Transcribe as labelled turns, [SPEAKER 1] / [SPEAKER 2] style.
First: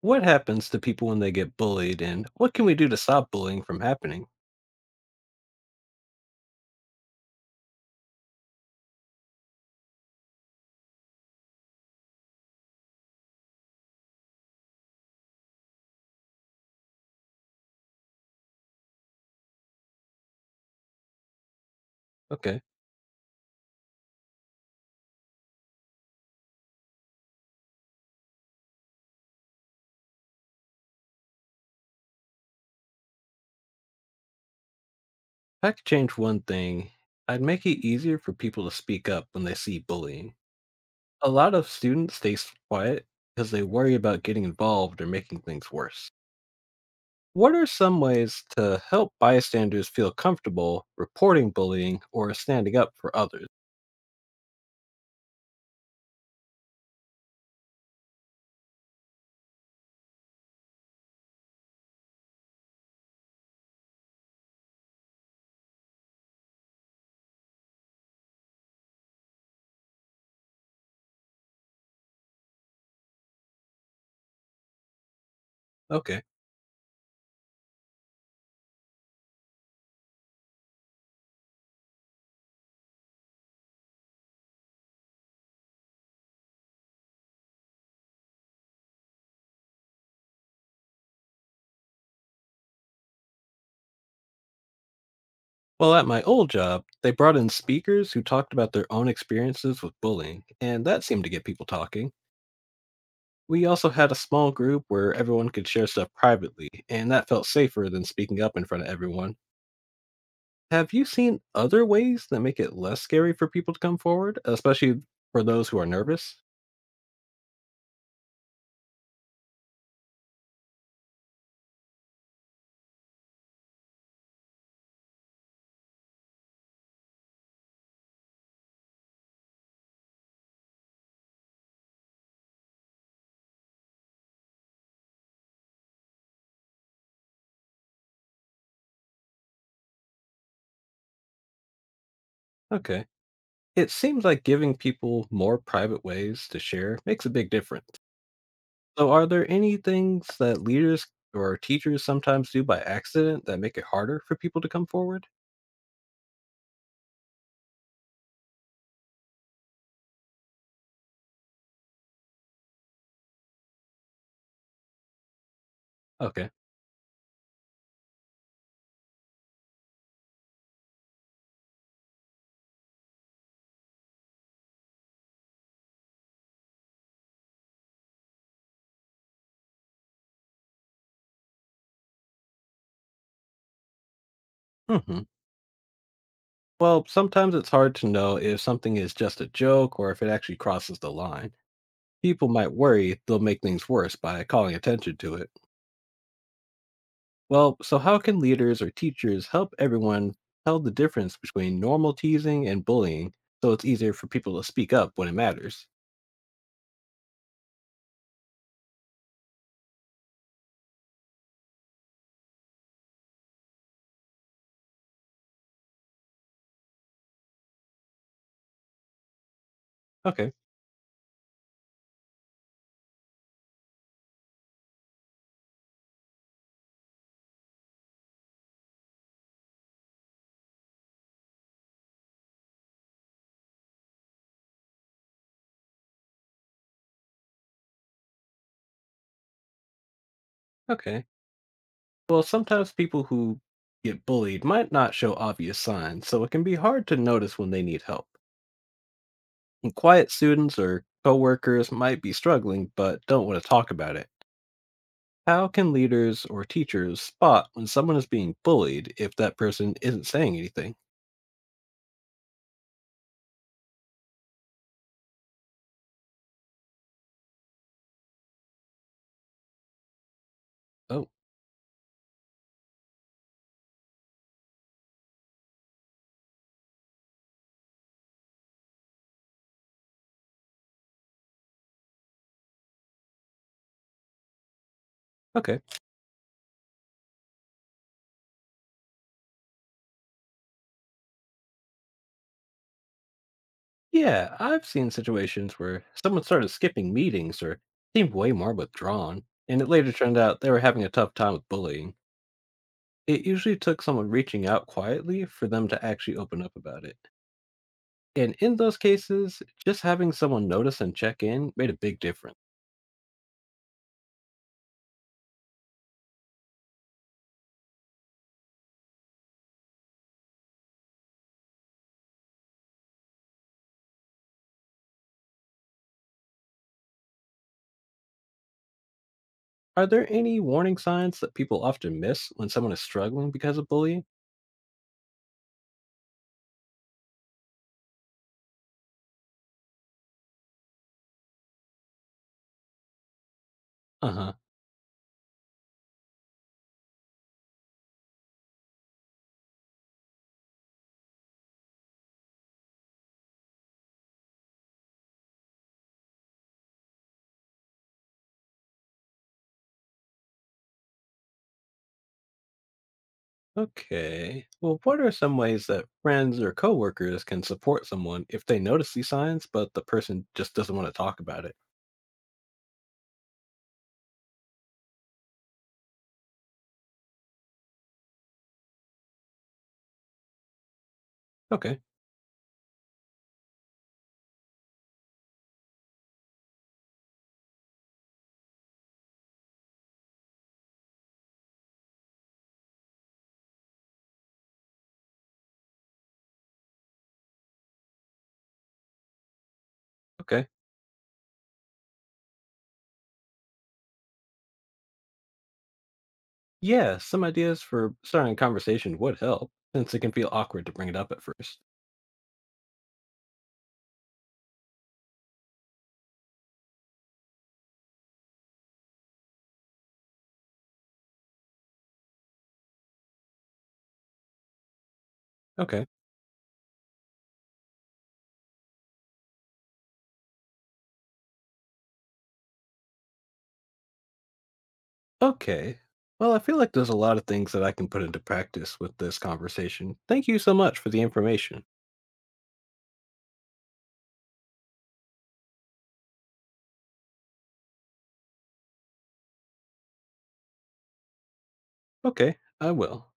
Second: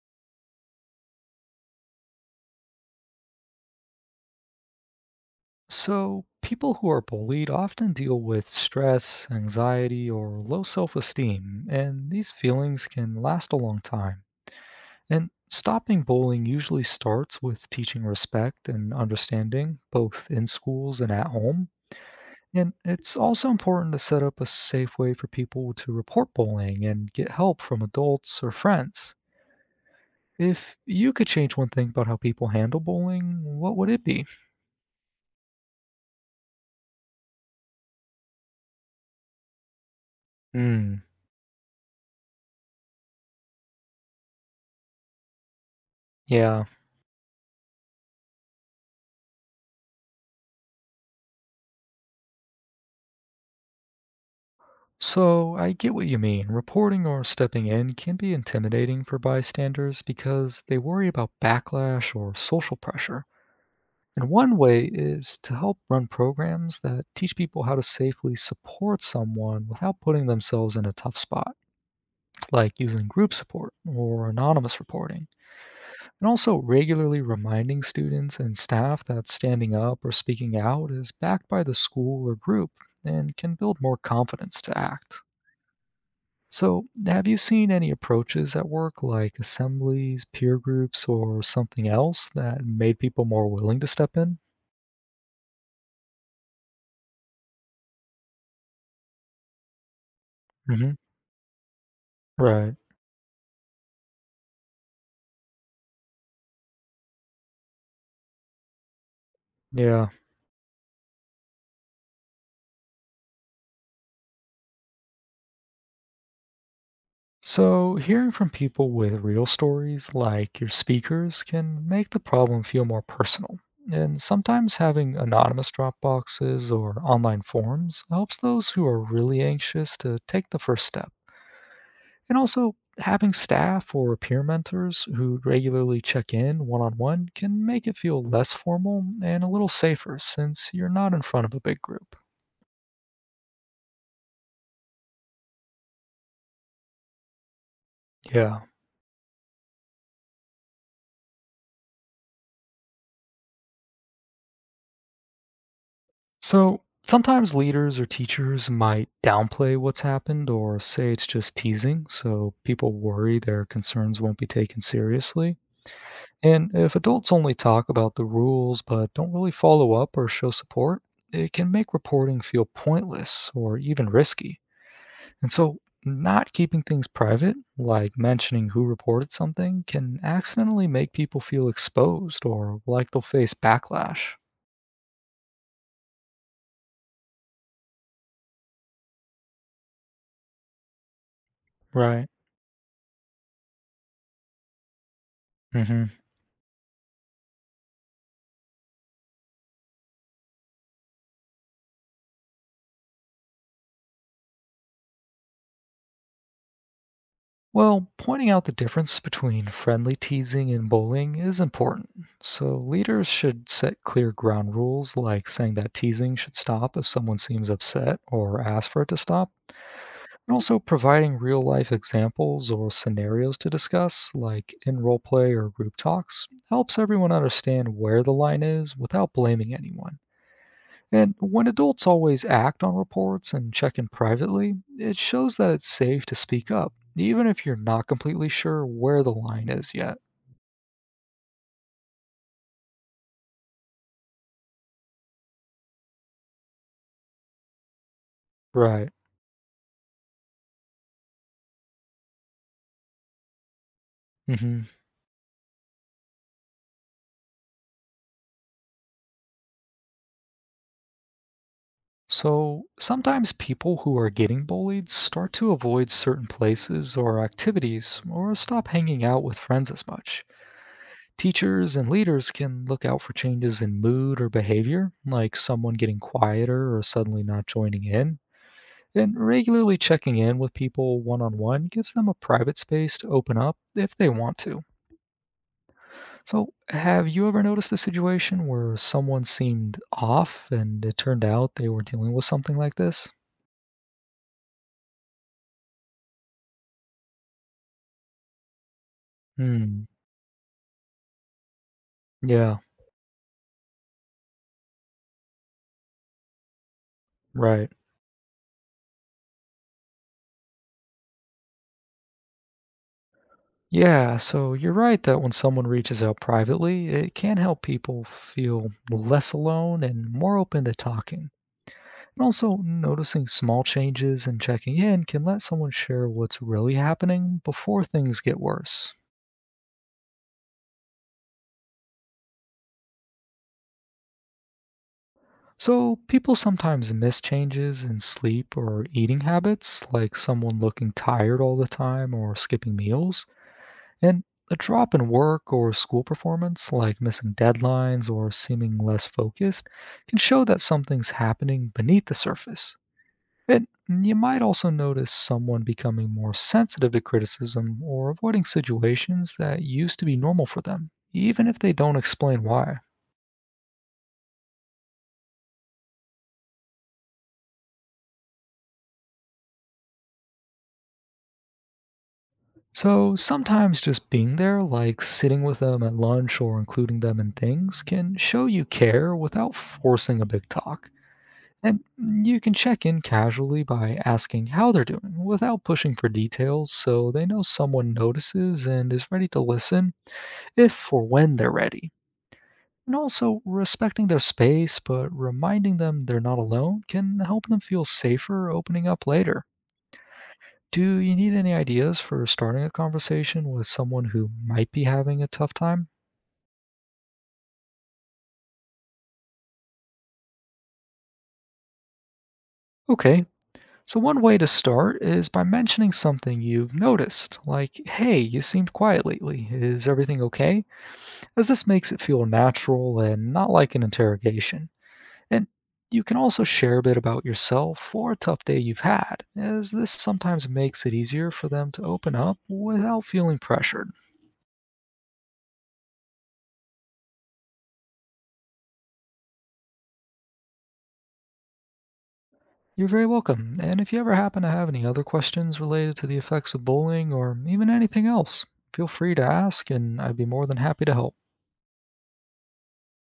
[SPEAKER 1] What happens to people when they get bullied, and what can we do to stop bullying from happening?
[SPEAKER 2] So, people who are bullied often deal with stress, anxiety, or low self esteem, and these feelings can last a long time. And stopping bullying usually starts with teaching respect and understanding, both in schools and at home.
[SPEAKER 1] Okay. If
[SPEAKER 2] And it's also important to set up a safe way for people to report bullying and get help from adults or friends. If you could change one thing about how people handle bullying, what would it be?
[SPEAKER 1] I could change one thing, I'd make it easier for people to speak up when they see bullying.
[SPEAKER 2] Hmm,
[SPEAKER 1] A lot of students stay quiet because they worry about getting involved or making things worse.
[SPEAKER 2] yeah.
[SPEAKER 1] What are some ways to help bystanders feel comfortable reporting bullying or standing up for others?
[SPEAKER 2] So, I get what you mean. Reporting or stepping in can be intimidating for bystanders because they worry about backlash or social pressure. And one way is to help run programs that teach people how to safely support someone without putting themselves in a tough spot, like using group support or anonymous reporting.
[SPEAKER 1] Okay.
[SPEAKER 2] And also, regularly reminding students and staff that standing up or speaking out is backed by the school or group and can build more confidence to act. So, have you seen any approaches at work, like assemblies, peer groups, or something else that made people more willing to step in?
[SPEAKER 1] Well, at my old job, they brought in speakers who talked about their own experiences with bullying, and
[SPEAKER 2] Hmm.
[SPEAKER 1] that seemed to get people talking.
[SPEAKER 2] Right.
[SPEAKER 1] We also had a small group where everyone could share stuff privately, and that felt safer than speaking up in front of everyone.
[SPEAKER 2] Yeah.
[SPEAKER 1] Have you seen other ways that make it less scary for people to come forward, especially for those who are nervous?
[SPEAKER 2] So, hearing from people with real stories, like your speakers, can make the problem feel more personal. And sometimes having anonymous drop boxes or online forums helps those who are really anxious to take the first step. And also, having staff or peer mentors who regularly check in one on one can make it feel less formal and a little safer since you're not in front of a big group.
[SPEAKER 1] Okay. It seems like giving people more private ways to share makes a big difference.
[SPEAKER 2] Yeah.
[SPEAKER 1] So, are there any things that leaders or teachers sometimes do by accident that make it harder for people to come forward?
[SPEAKER 2] So, sometimes leaders or teachers might downplay what's happened or say it's just teasing, so people worry their concerns won't be taken seriously.
[SPEAKER 1] Okay.
[SPEAKER 2] And if adults only talk about the rules but don't really follow up or show support, it can make reporting feel pointless or even risky. And so, not keeping things private, like mentioning who reported something, can accidentally make people feel exposed or like they'll face backlash.
[SPEAKER 1] Hmm. Well, sometimes it's hard to know if something is just a joke or if it actually crosses the line.
[SPEAKER 2] Right.
[SPEAKER 1] People might worry they'll make things worse by calling attention to it.
[SPEAKER 2] Hmm.
[SPEAKER 1] Well, so how can leaders or teachers help everyone tell the difference between normal teasing and bullying so it's easier for people to speak up when it matters?
[SPEAKER 2] Well, pointing out the difference between friendly teasing and bullying is important. So, leaders should set clear ground rules like saying that teasing should stop if someone seems upset or asks for it to stop.
[SPEAKER 1] Okay,
[SPEAKER 2] And also providing real life examples or scenarios to discuss, like in roleplay or group talks, helps everyone understand where the line is without blaming anyone. And when adults always act on reports and check in privately, it shows that it's safe to speak up, even if you're not completely sure where the line is yet.
[SPEAKER 1] okay. Well, sometimes people who get bullied might not show obvious signs, so it can be hard to notice when they need help.
[SPEAKER 2] Right.
[SPEAKER 1] And quiet students or coworkers might be struggling but don't want to talk about it.
[SPEAKER 2] Hmm.
[SPEAKER 1] How can leaders or teachers spot when someone is being bullied if that person isn't saying anything?
[SPEAKER 2] So sometimes people who are getting bullied start to avoid certain places or activities or stop hanging out with friends as much.
[SPEAKER 1] Oh,
[SPEAKER 2] Teachers and leaders can look out for changes in mood or behavior, like someone getting quieter or suddenly not joining in. And regularly checking in with people one on one gives them a private space to open up if they want to.
[SPEAKER 1] okay.
[SPEAKER 2] So, have you ever noticed a situation where someone seemed off and it turned out they were dealing with something like this?
[SPEAKER 1] Yeah, I've seen situations where someone started skipping meetings or seemed way more withdrawn, and it
[SPEAKER 2] Hmm.
[SPEAKER 1] later turned out they were having a tough time with bullying.
[SPEAKER 2] Yeah,
[SPEAKER 1] It usually took someone reaching out quietly for them to actually open up about it.
[SPEAKER 2] right.
[SPEAKER 1] And in those cases, just having someone notice and check in made a big difference.
[SPEAKER 2] Yeah, so you're right that when someone reaches out privately, it can help people feel less alone and more open to talking. And also noticing small changes and checking in can let someone share what's really happening before things get worse.
[SPEAKER 1] Are there any warning signs that people often miss when someone is struggling because of bullying?
[SPEAKER 2] So, people sometimes miss changes in sleep or eating habits, like someone looking tired all the time or skipping meals.
[SPEAKER 1] Uh
[SPEAKER 2] And
[SPEAKER 1] huh.
[SPEAKER 2] a drop in work or school performance, like missing deadlines or seeming less focused, can show that something's happening beneath the surface. And you might also notice someone becoming more sensitive to criticism or avoiding situations that used to be normal for them, even if they don't explain why.
[SPEAKER 1] Okay. Well, what are some ways that friends or coworkers can support someone if they notice these signs, but the person just doesn't want to talk about it?
[SPEAKER 2] So sometimes just being there, like sitting with them at lunch or including them in things, can show you care without forcing a big talk.
[SPEAKER 1] Okay.
[SPEAKER 2] And you can check in casually by asking how they're doing without pushing for details so they know someone notices and is ready to listen if or when they're ready. And also, respecting their space but reminding them they're not alone can help them feel safer opening up later.
[SPEAKER 1] Okay.
[SPEAKER 2] Do you need any ideas for starting a conversation with someone who might be having a tough time?
[SPEAKER 1] Yeah, some ideas for starting a conversation would help, since it can feel awkward to bring it up at first.
[SPEAKER 2] Okay, so one way to start is by mentioning something you've noticed, like, hey, you seemed quiet lately, is everything okay? As this makes it feel natural and not like an interrogation. And
[SPEAKER 1] Okay.
[SPEAKER 2] you can also share a bit about yourself or a tough day you've had, as this sometimes makes it easier for them to open up without feeling pressured.
[SPEAKER 1] Okay. Well, I feel like there's a lot of things that I can put into practice with this conversation. Thank you so much for the information.
[SPEAKER 2] You're very welcome, and if you ever happen to have any other questions related to the effects of bullying or even anything else, feel free to ask, and I'd be more than happy to help.
[SPEAKER 1] Okay, I will.